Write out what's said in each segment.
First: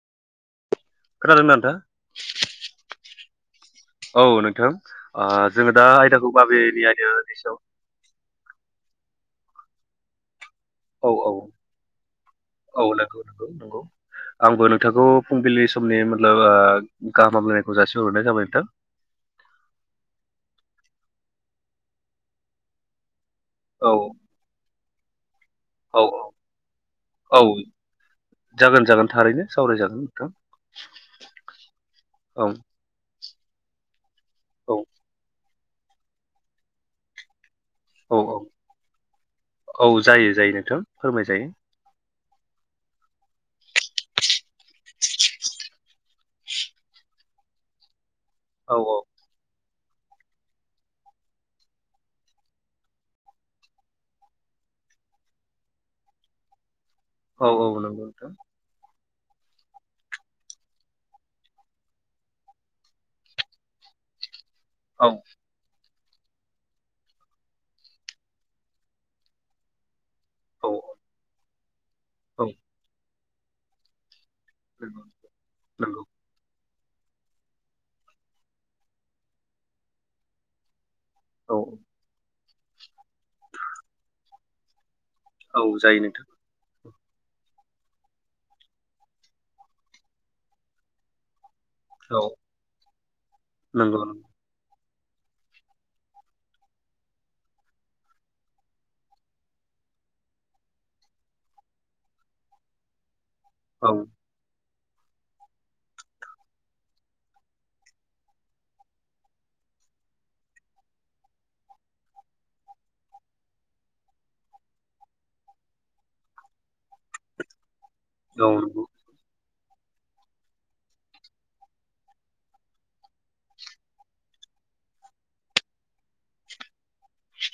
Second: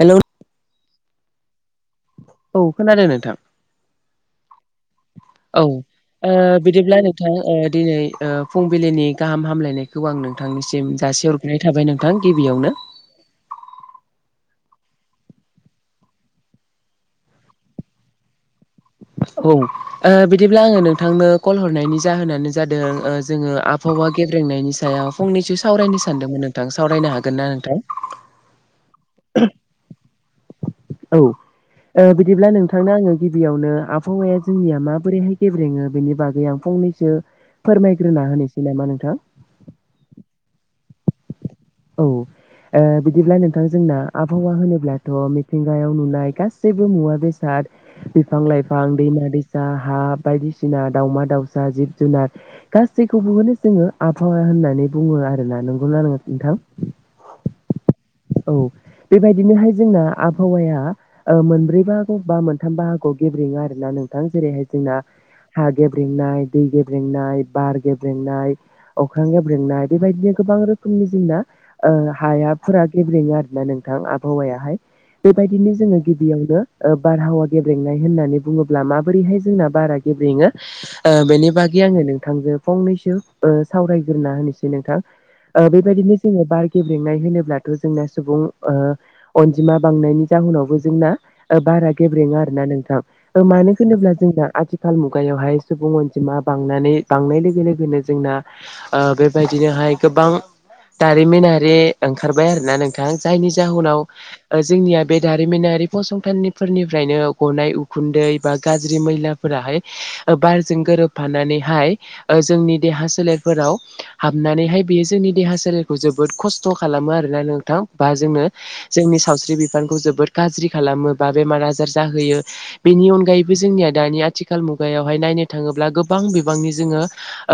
Hello. खोनादोंना नोंथा? औ खोनादों नोंथां। औ नोंथां ओ औ जोङो दा आयदाखौ ओ माबेनि बिदिब्ला आयदानि नोंथां सायाव दिनै ओ फुंबिलिनि गाहाम हामलायनायखौ आंनो नोंथांनिसिम औ जासे औ हरग्रोनाय थाबाय नोंथां गिबियावनो औ नंगौ नंगौ नंगौ आंबो नोंथांखौ फुंबिलि समनि मोब गाहामलायनायखौ जासिहरनाय जाबाय नोंथां औ बिदिब्ला ओ आङो नोंथांनो कल हरनायनि जाहोनानो जादों ओ जोङो औ आबहावा गेब्रेंनायनि सायाव फंनैसो औ सावरायनो औ सानदोंमोन नोंथां सावरायनो हागोन औ ना नोंथां? थ औ ओ बिदिब्ला नोंथांनो आङो गिबियावनो आबहावाया औ जोंनिया माबोरैहाय गेब्रेङो बेनि बागै आं फंनैसो औ फोरमायग्रोना औ होनोसै नामा नोंथां औ जायो जायो नोंथां फोरमायजायो औ ओ बिदिब्ला नोंथां जोंना आबहावा होनोब्लाथ' मिथिंगायाव नुनाय गासैबो मुवा बेसाद बिफां औ लाइफां दैमा दैसा हा बायदिसिना दाउमा दाउसा जिब जुनार गासैखौबोखौनो जोङो आबहावा होननानै बुङो आरो ना नोंगौना नोंथां औ औ नंगौ नोंथां औ बेबायदिनोहाय जोंना आबहावाया ओ मोनब्रै बााहागो बा मोनथाम बाहागोआव गेब्रेङो आरोना नों नोंथां जेरैहाय जोंना औ हा गेब्रेंनाय, दै गेब्रेंनाय, बार गेब्रेंनाय, अख्रां गेब्रेंनाय बेबायदिनो गोबां औ रोखोमनि जोंना ओ औ हायाफोरा गेब्रेङो आरोना नोंथां हौवायाहाय नंगौ बेबायदिनो जोङो नंगौ गिबियावनो बारहावा गेब्रेंनाय होननानै बुङोब्ला माबोरैहाय जोंना बारा गेब्रेङो ओ बेनि औ बागै आङो नोंथांजो फंनैसो सावरायग्रोना होनोसै नोंथां ओ औ जायो बेबायदिनो नोंथां जोङो बार गेब्रेंनाय होनोब्लाथ' जोंना सुबुं ओ अनजिमा बांनायनि जाहोनावबो जोंना ओ बारा औ गेब्रेङो आरो ना नोंथां मानो नंगौ होनोब्ला नंगौ जोंना आथि खाल मुगायावहाय सुबुं अनजिमा बांनानै बांनाय लोगो लोगोनो जोंना ओ बेबायदिनोहाय गोबां दारिमिनारि ओंखारबाय आरोना नोंथाङा जायनि औ जाहोनाव ओ जोंनिया बे दारिमिनारि फसंथानफोरनिफ्रायनो गनाय उखुन्दै बा गाज्रि मैलाफोरा बारजों गोरोबफानानैहाय जोंनि देहा सोलेरफोराव हाबनानैहाय बेयो जोंनि देहा सोलेरखौ जोबो खस्थ' खालामो आरोना नोंथां बा जोंनो औ नंगौ जोंनि सावस्रि बिफांखौ जोबोद गाज्रि खालामो बा बेमार आजार जाहोयो बेनि अनगायैबो जोंनिया दानि आथिखाल मुग मुगायावहाय नायनो थाङोब्ला गोबां बिबांनि जोङो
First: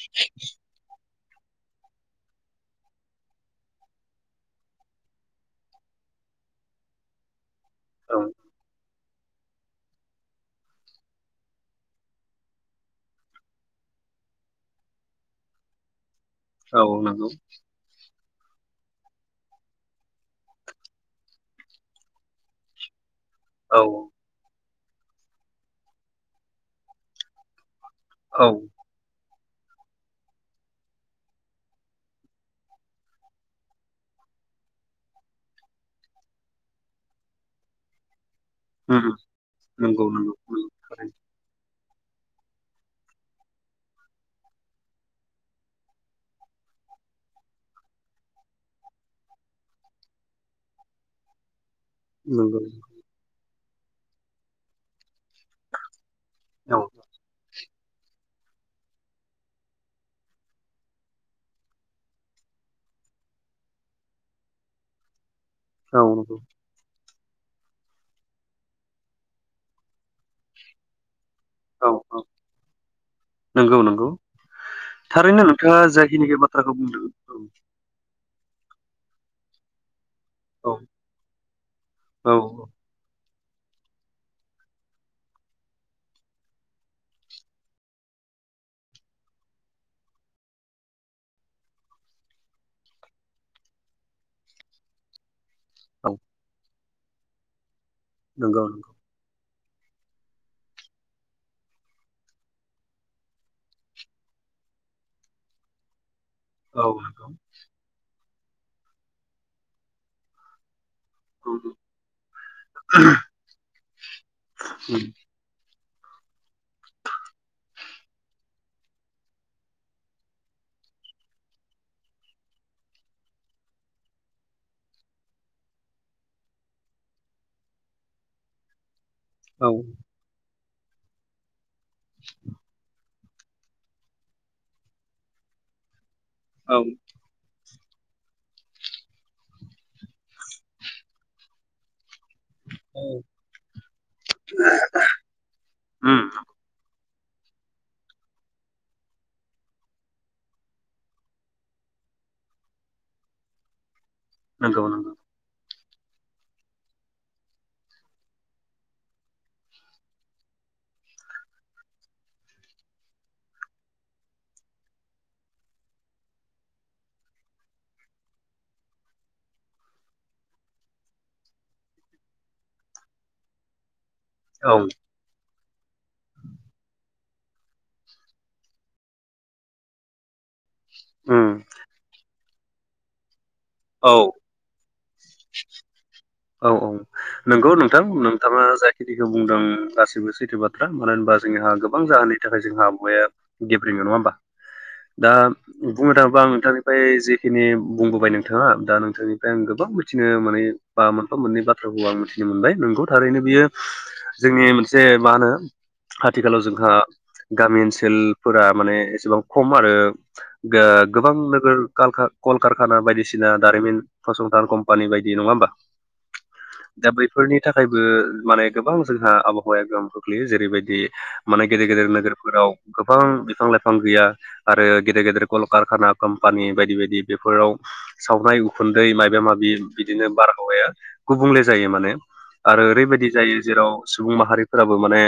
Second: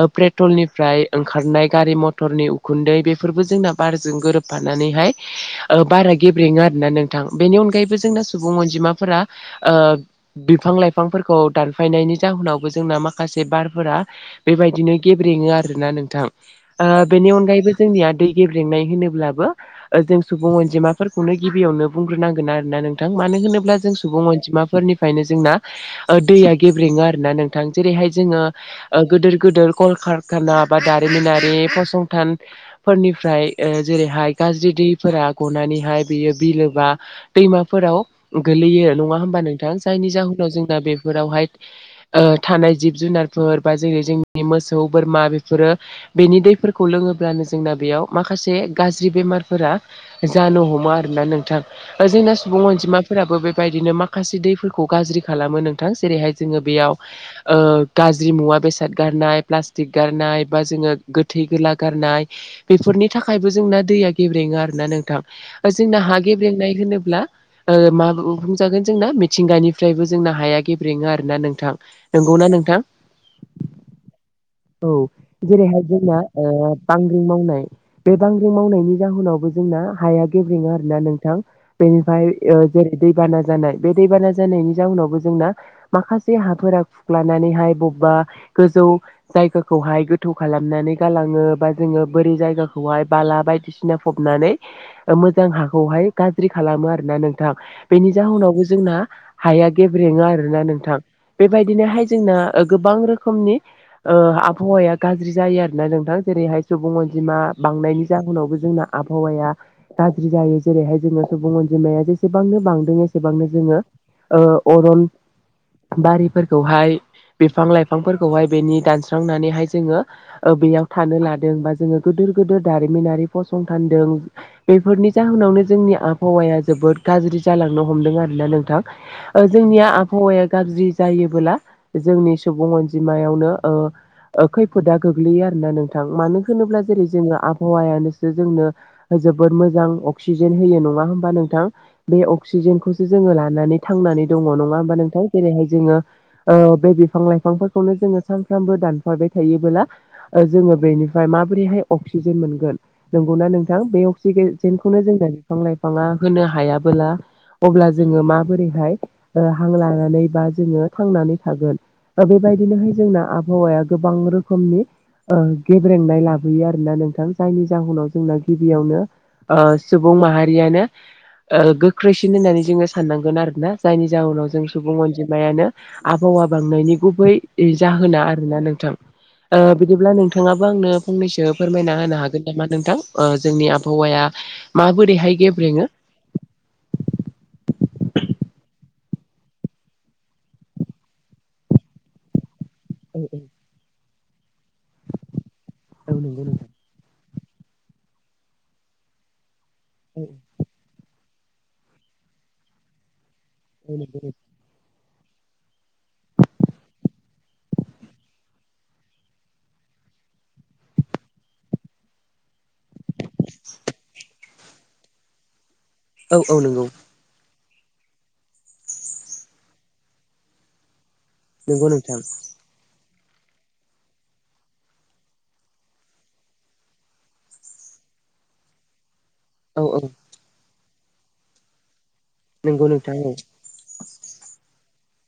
ओ पेट्रलनिफ्राय ओंखारनाय गारि मथर क्टरनि उखुन्दै बेफोरबो जोंना बारजों गोरोबफानानैहाय बारा गेब्रेङो आरोना नोंथां बेनि अनगायैबो औ जोंना सुबुं अनजिमा फोरा ओ बिफां लाइफांफोरखौ दानफायनायनि जाहोनावबो जोंना माखासे बारफोरा बेबायदिनो गेब्रेङो आरोना नोंथां औ बेनि नंगौ अनगायैबो जोंनिया दै गेब्रेंनाय होनोब्लाबो जों सुबुं अनजिमाफोरखौनो गिबियावनो बुंग्रोनांगोन आरोना नों थां मानो होनोब्ला औ जों सुबुं अनजिमाफोरनिफ्रायनो जोंना ओ दैया गेब्रेङो आरोना नोंथां जेरैहाय जोङो औ ओ गदोर गोदोर कलकारखाना बा दारिमिनारि फसंथान फोरनिफ्राय ओ जेरैहाय गाज्रि दैफोरा गनानैहाय बियो बिलो मा दैमाफोराव गोलैयो उम नङा होमबा नोंथां नंगौ जायनि जाहोनाव नंगौ जोंना बेफोरावहाय ओ थानाय जिब जुनारफोर बा जेरै जोंनि मोसौ बोरमा बेफोरो बेनि दै फोरखौ लोङोब्लानो जोंना बेयाव माखासे गाज्रि बेमारफोरा जानो हमो आरोना नोंथां जोंना नंगौ सुबुं अनजिमाफोराबो बेबायदिनो माखासे दैफोरखौ गाज्रि खालामो नोंथां जेरैहाय जोङो बेयाव ओ गाज्रि मुवा बेसाद गारनाय प्लास्टिक गारनाय बा जोङो गो थै गोला गारनाय बेफोरनि थाखायबो जोंना दैया गेब्रेङो आरो ना नोंथां जोंना हा थारैनो गेब्रेंनाय होनोब्ला ओ मा बुं बुंजागोन जोंना मिथिंगानिफ्रायबो जोंना हाया गेब्रेङो आरो ना नोंथां। नंगौना नोंथां? नंगौ नंगौ औ नंगौ औ नंगौ औ थारैनो नोंथाङा जेरैहाय जोंना जाखिनिखि ओ बाथ्राखौ बुंदों बांग्रिं मावनाय बे बांग्रि मावनायनि जाहोनावबो जोंना हाया गेब्रेङो औ आरोना नोंथां बेनिफ्राय औ ओ औ जेरै दै बाना जानाय बे दैबाना जानायनि जउनावबो जोंना माखासे हाफोरा खुख्लानानैहाय बबबा गोजौ जायगाखौहाय गोथौ खालामनानै गालाङो बा जोङो बोरै जायगाखौहाय बाला बायदिसिना फब नानै ओ मो जां हाखौहाय औ गाज्रि खालामो आरोना नोंथां बेनि नंगौ जाहोनावबो नंगौ जोंना हाया गेब्रेङो आरोना नोंथां बेबायदिनोहाय जोंना गोबां रोखोमनि ओ आबहावाया गाज्रि जायो आरो ना नोंथां जेरैहाय औ सुबुं नंगौ अनजिमा बांनायनि जाहोनावबो जोंना आबहावाया गाज्रि जायो जेरैहाय जोङो औ सुबुं उम औ अनजिमाया जेसेबांनो बांदों एसेबांनो जोङो ओ अरन बारिफोरखौहाय बिफां लाइफांफोरखौहाय बेनि दानस्रांनानैहाय जोङो ओ बेयाव थानो लादों बा जोङो गिदोर गोदोर दारिमिनारि फसंथान जों बेफोरनि जाहोनावनो जोंनि आबहावाया जोबोद गाज्रि जालांनो हमदों आरोना नोंथां। ओ औ औ जोंनिया आबहावाया गाज्रि जायोबोला जोंनि सुबुं अनजिमायावनो ओ ओ खैफोदा गोग्लैयो आरोना नोंथां मानो होनोब्ला उम जेरै जोङो आब हवायानोसो जोंनो जोबोद मोजां अक्सिजेन होयो नङा होमबा नोंथां? बे अक्सिजेनखौसो जोङो लानानै थांनानै दङ नङा होमबा नोंथां जेरैहाय जोङो ओ बे बि फां लाइफांफोरखौनो जोङो सा नफ्रामबो दानफाबाय थायोबोला ओ जोङो बेनिफ्राय माबोरैहाय अक्सिजेन मोनगोन नोंगौना। नोंथां बे अक्सिगे नंगौ जेनखौनो नंगौ जोंनो बिफां लाइफाङा होनो हायाबोला। अब्ला जोङो माबोरैहाय ओ हां लानानै बा जोङो थांनानै थागोन। ओ बेबायदिनोहाय जोंना आबहावाया गोबां रोखोमनि ओ गेब्रेंनाय लाबोयो आरोना नोंथां जायनि जाहोनाव जोंना गिबियावनो ओ सुबुं माहारियानो ओ गोख्रैसिन होननानै जोङो साननांगोन आरोना जायनि जाहोनाव जों औ उम सुबुं अनजिमायानो आबहावा बांनायनि गुबै जाहोना। नोंना नोंथां ओ बिदिब्ला नोंथाङाबो आंनो फंनैसो फोरमायना होनो हागोन नामा नोंथां ओ जोंनि औ आबहावाया माबोरैहाय गेब्रेङो। औ औ नंगौ नोंथां नोंथाङा जाखिनिखौ बुंदों गासिबो सैथो बाथ्रा मानो होनबा जोंहा गोबां जाहोननि थाखाय जोंहा औ आबवाया गेब्रेङो नङा होमबा दा औ बुंनो थाङोबा नंगौ आं नोंथां नोंथांनिफ्राय जेखिनि बुंबोबाय नोंथाङा दा नोंथांनि फ्राय आं गोबां मिथिनो मानै बा मोनफा मोननै बाथ्राखौ आं मिथिनो मोनबाय नोंगौ थारैनो बियो औ नंगौ जोंनि मोनसे मा होनो आथिखालाव जोंहा गामि ओनसोलफोरा माने एसेबां खम आरो गो गोबां नोगोर कलकारखाना बायदिसिना दारिमिन फसंथान कम्पानि बायदि नङा होमबा। औ औ नंगौ। नि थाखायबो माने गोबां जोंहा आबहावाया गोहोम खोख्लैयो जेरैबायदि माने गेदेर नंगौ गेदेर नोंथां नोगोरफोराव गोबां बिफां लाइफां गैया आरो गेदेर गेदेर कलकारखाना कम्पानि बायदि बायदि बेफोराव सावनाय उखुन्दै माबा माबि औ औ बिदिनो बारहावाया गुबुंले जायो माने। आरो नंगौ नोंथां ओरैबायदि औ जायो जेराव सुबुं माहारि फोराबो माने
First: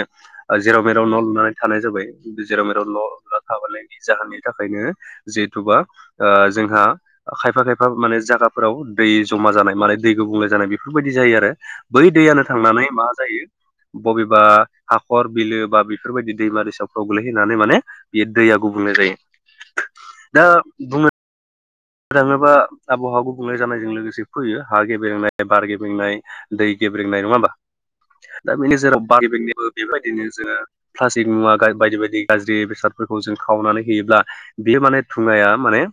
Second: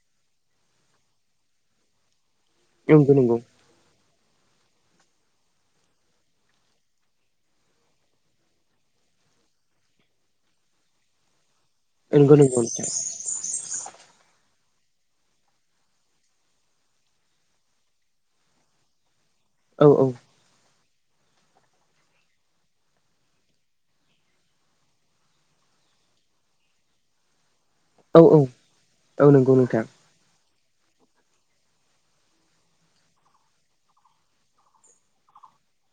जेराव मेराव न' लुनानै थानाय जाबाय जेराव मेराव नंगौ नंगौ न' थाबानाय जाहोननि थाखायनो जिहेथुबा ओ जोंहा खायफा खायफा माने जायगाफोराव दै जमा जानाय माल दै गुबुंले जानाय बेफोरबायदि जायो आरो बै नंगौ दैयानो नंगौ नोंथां थांनानै मा जायो बबेबा हाखर बिलो बा बेफोरबायदि दैमा दैसफ्राव गोलैहैानै माने बेयो दैया गुबुंले जेरै औ औ बुङो थाङोबा आबहावा गुबुंले जानायजों लोगोसे फैयो हा गेबेंनाय बार गेबेंनाय दै गेब्रेंनाय नङा होमबा औ औ दा बेनि जेराव बा औ नंगौ गबनायबो नोंथां बेबायदिनो जोङो प्लास्टिक मुवा गा बायदि बायदि गाज्रि बेसादफोरखौ जों खावनानै होयोब्ला बियो माने धुङाया माने ने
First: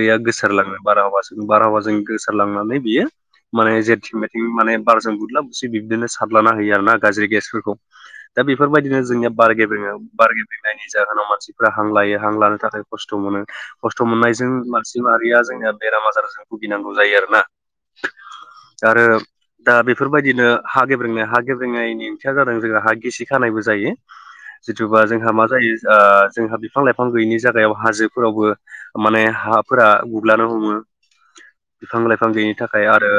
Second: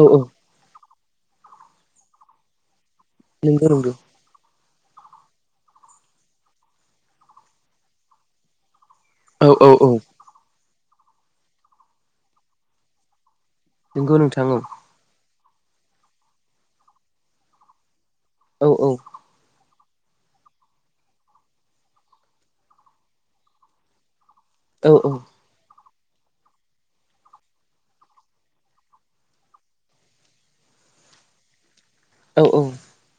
औ औ गोसारलाङो बारहावों बारहावाजों गोसारलांनानै बियो नंगौ माने नंगौ जेथिं मेथिं माने बारजों बुदलाब बुसि बिब्दिनो सारलाना होयो आरोना गाज्रि गेसफोरखौ दा बेफोरबायदिनो जोंनिया औ बार औ औ गेब्रेङो बार गेब्रेंनायनि जाहोनाव मानसिफोरारा हां लायो हां लानो थाखाय खस्थ' मोनो खस्थ' नंगौ नोंथां मोननायजों औ मानसि माहारिया जोंनिया बेराम आजारजों भुगिनांगौ जायो आरोना। औ आरो दा बेफोरबायदिनो हा गेब्रेंनाय हा गेब्रेंनायनि ओंथिया जादों जोंहा हा गिसि खानायबो जायो। औ जिथुबा जोंहा मा जायो आ जोंहा बिफां लाइफां गैयिनि जायगायाव हाजोफोरावबो माने हाफोरा गुग्लानो हमो बिफां लाइफां औ गैयिनि थाखाय आरो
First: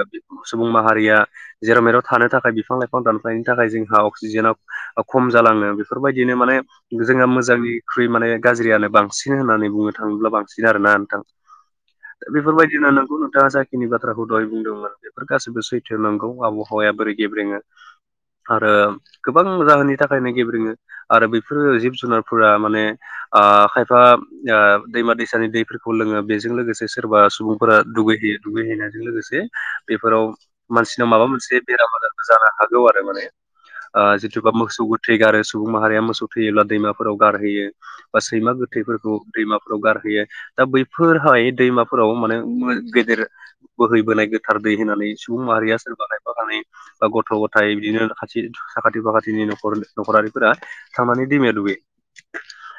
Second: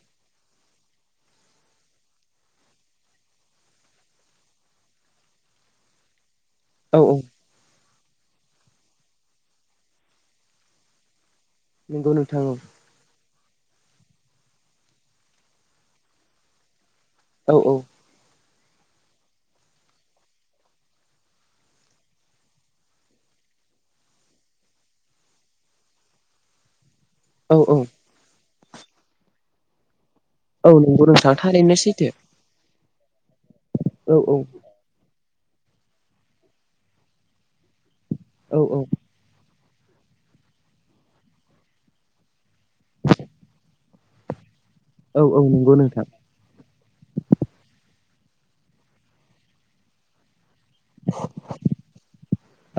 सुबुं माहारिया जेराव मेराव थानो थाखाय बिफां लाइफां दानफायनो थाखाय जोंहा अक्सिजेनाव ओ खम जालाङो बेफोरबायदिनो माने औ औ जोंहा मोजांनिख्रुइ माने गाज्रियानो बांसिन होननानै बुंनो थाङोब्ला बांसिन आरोना नोंथां नंगौ नोंथां औ बेफोरबायदिनो नंगौ थाङा जाखिनि बाथ्राखौ दहाय बुंदोंमोन बेफोर गासिबो सैथो नांगौ आबहावाया बोरै गेब्रेङो औ आरो गोबां जाहोननि थाखायनो गेब्रेङो आरो बेफोरो जिब जुनारफोरा माने आ आ खायफा ओ दैमा दै सानि दैफोरखौ लोङो बेजों लोगोसे सोरबा औ सुबुंफोरा औ दुगैहैयो दुगैहैनायजों लोगोसे बे फोराव औ नंगौ मानसिनाव माबा नोंथां मोनसे थारैनो बेराम सैथो आजार बो जानो हागौ आरो माने ओ औ औ जिथुबा मोसौ गो थै गारो सुबुं माहारिया मोसौ थैयोब्ला दैमाफोराव गारहोयो बा सैमा औ औ गोथैफोरखौ दैमाफोराव गारहोयो दा बैफोरहाय दैमाफोराव माने गेदेर बोहैबोनाय गोथार दै होनानै औ औ सुबुं नंगौ माहारिया सोरबा नोंथां खायफा खानै बा गथ' गथाय बिदिनो थि साखाथि बाखाथि फाखाथिनि न' न'खरारि फोर थांनानै दैमाया दुगैयो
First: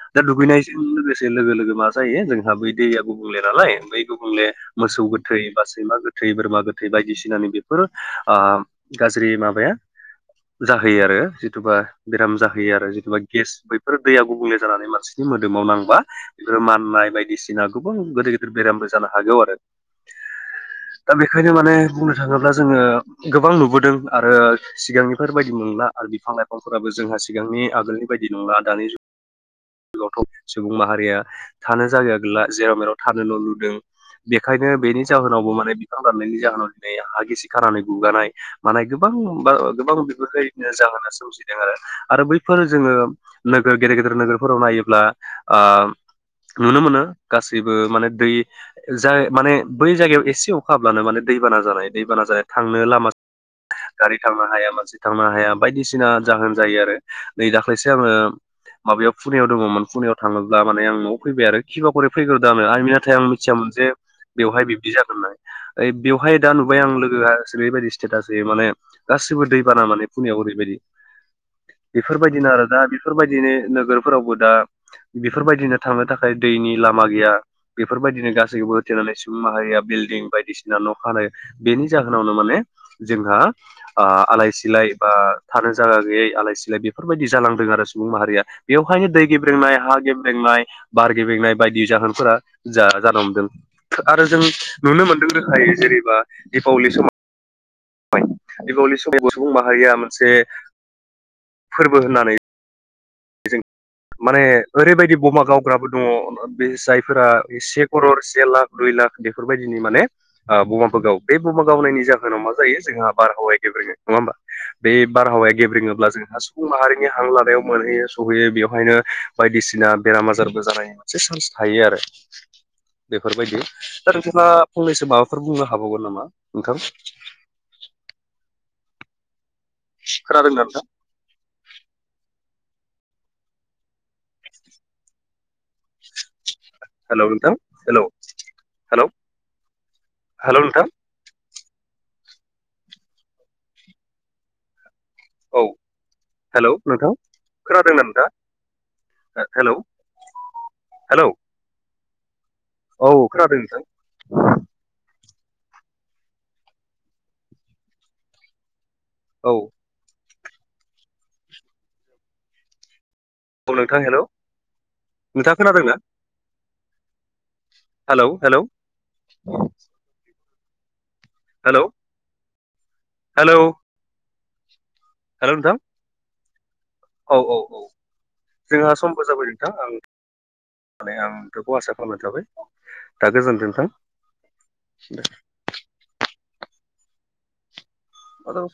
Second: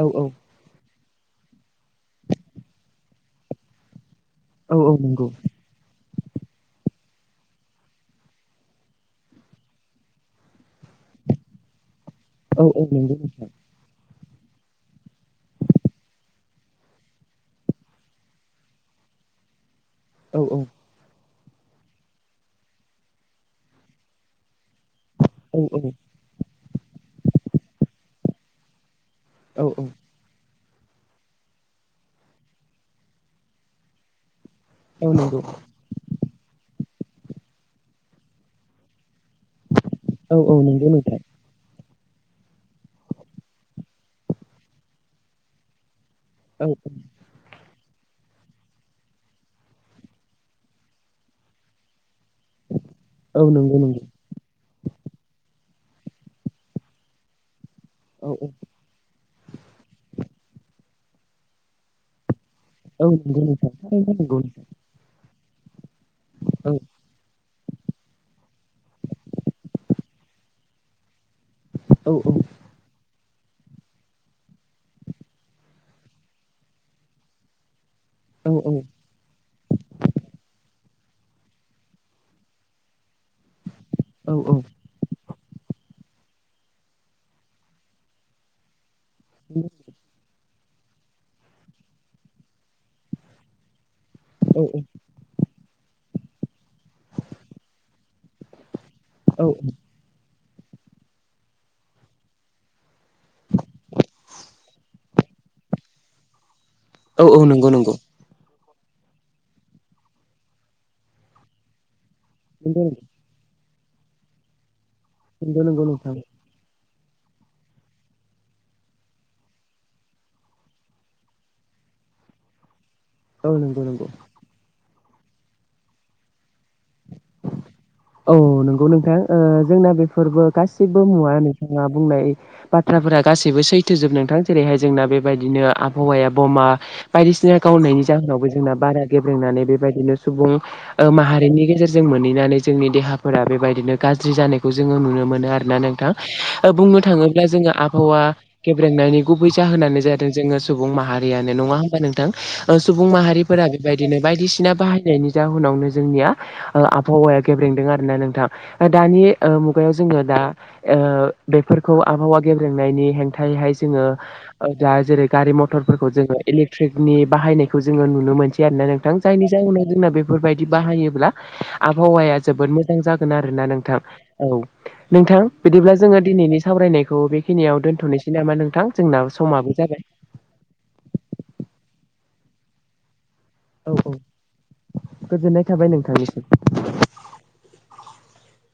औ दा औ दुगैनायजों लोगोसे लोगो लोगो मा जायो जों हा बै दैया गुबुंले नालाय बै गुबुंले औ औ मोसौ नंगौ गोथै बा सैमा गो थै बोरमा गोथै बायदिसिनानि बेफोर ओ गाज्रि माबाया जाहोयो आरो जिथुबा बेराम औ जाहोयो औ आरो नंगौ जिथुबा नोंथां गेस बैफोर दैया गुबुंले जानानै मानसिनि मोदोमाव नांबा बेफोरो माननाय बायदि बायदिसिना गोबां गिदिर गिदिर बेरामबो जानो हागौ आरो। औ औ दा बेखायनो माने बुंनो थाङोब्ला जोङो गोबां नुबोदों आरो सिगांनिफोर बायदि औ नंला आरो बिफां लाइफांफोराबो जोंहा सिगांनि आगोलनि बायदि नंला दानिुग औ औ सुबुं माहारिया थानो जायगा गैला, जेराव मेराव थानो न' लुदों। बे खायनो बेनि औ नंगौ जाहोनावबो माने बिफां दाननायनि जाहोनाव दिनै हा गिसि खानानै गुगानाय मानाय बां बा गोबां औ औ बेफोरबायदिनो नंगौ जाहोना नोंथां सोमजिदों आरो। आरो बैफोर जोङो नोगोर गेदेर गेदेर नोगोरफोराव नायोब्ला ओ नुनो औ मोनो गासि बो माने दै जाय माने बै जायगायाव एसे अखा हाब्लानो माने दैबाना जानाय दै बाना जानाय‌ थांनो लामा औ नंगौ नंगौ गारि थांनो हाया मानसि थांनो हाया बायदिसिना जाहोन जायो आरो नै दाख्लैसो आङो औ औ माबायाव पुनायाव दङ'मोन पुनियाव थाङोब्ला माने आं न'आव फैबाय आरो खिबारि फैग्रो [unintelligible] आरमि औ नाथाय आं नंगौ मिथियामोन नोंथां जे थारैनो नंगौ बेवहाय बिबदि जागोन होननानै। ओ बेवहाय दा नोंथां नुबाय आं लोगो जेरैबायदि स्टेटास होयो माने गासिबो दैबाना माने फुनियाव ओरैबायदि। औ औ औ बेफोरबायदिनो आरो दा बेफोरबायदिनो नोगोर। फोरावबो दा बेफोरबायदिनो थांनो थाखाय दैनि लामा गैया। बेफोरबायदिनो औ गासैखौबो होथेनानै सुबुं माहारिया बिल्डिं बायदिसिना न' हानाय बेनि जाहोनावनो माने जोंहा ओ औ आलाय औ सिलाय बा थानो जायगा गैयै आलाय सिलाय बेफोरबायदि जालांदों आरो सुबुं माहारिया। बेवहायनो दै गेब्रेंनाय हा गेब्रेंनाय बार गेब्रेंनाय बायदि जाहोनफोरा जाहा जानो हमदों। आरो जों औ नुनो मोनदों रोखायै जेनेबा दिपावलि सम दिपावलि समाव औ सुबुं माहारिया मोनसे। फोरबो होननानै माने ओरैबायदि बमा गावग्राबो दङ। बे औ जायफोरा औ नंगौ से नंगौ करर से लाख दुइ लाख बेफोरबायदिनि माने बमाफोर गावो। बे बमा गावनायनि जाहोनाव मा जायो नंगौ जोंहा बारहावाया गेब्रेङो नङा होमबा। बे बारहावाया नंगौ नंगौ गेब्रेङोब्ला नोंथां जोंहा सुबुं माहारिनि हां लानायाव मोनहैयो सहैयो बेवहायनो बायदिसिना बेराम आजारबो जानायनि मोनसे चान्स थायो आरो। औ बेफोरबायदि। नंगौ नंगौ दा नोंथाङा फंनैसो माबा फोर बुंनो हाबावगोन नामा नोथां? औ नंगौ नोंथां ओ जोंना बेफोरबो खोनादोंना नोंथां गासिबो मुवा नोंथाङा बुंनाय बाथ्राफोरा गासैबो सैथोजोब नोंथां। जेरैहाय जोंना बेबायदिनो आबहावाया बमा हेलौ नोंथां बायदिसिना गावनायनि हेलौ जाहोनावबो जोंना बारा हेलौ गेब्रेंनानै बेबायदिनो सुबुं हेलौ नोंथां ओ माहारिनि गेजेरजों मोनहैनानै जोंनि देहाफोरा बेबायदिनो गाज्रि जानायखौ जोङो नु नो मोनो औ आरोना नोंथां। हेलौ बुंनो नोंथां थाङोब्ला जोङो खोनादोंना आबहावा नोंथाङा गेब्रेंनायनि गुबै हेलौ जाहोनानो जादों जोङो सुबुं हेलौ माहारियानो नङा होमबा नों थां? ओ सुबुं औ खोनादों माहारिफोरा नोंथां बेबायदिनो बायदिसिना बाहायनायनि जाउनावनो जोंनिया ओ आबहावाया गेब्रेंदों आरोना नोंथां। ओ दानि ओ औ मुगायाव जोङो दा ओ बेफोरखौ आबहावा गेब्रेंनायनि हें औ थायैहाय नोंथां जोङो हेलौ ओ जाहा जेरै गारि नोंथाङा खोनादोंना मथरफोरखौ जोङो इलेक्ट्रनि बाहायनाय खौ जोङो हेलौ नुनो हेलौ मोनसै आरोना नोंथां। जायनि जाहोनाव जोंना बेफोरबायदि बाहायोब्ला हेलौ आबहावाया। जोबोद मोजां जागोन हेलौ आरोना नोंथां औ नोंथां बिदिब्ला जोङो दिनैनि सावरायनायखौ औ औ औ बेखिनियाव दोन्थ'नोसै नामा नोंथां जोंना समाबो जाबाय। माने आं बेखौ आसा खालामनाय थाबाय। दा गोजोनथों औ औ नोंथां गोजोननाय थाबाय नोंथांनिसिम। हेलौ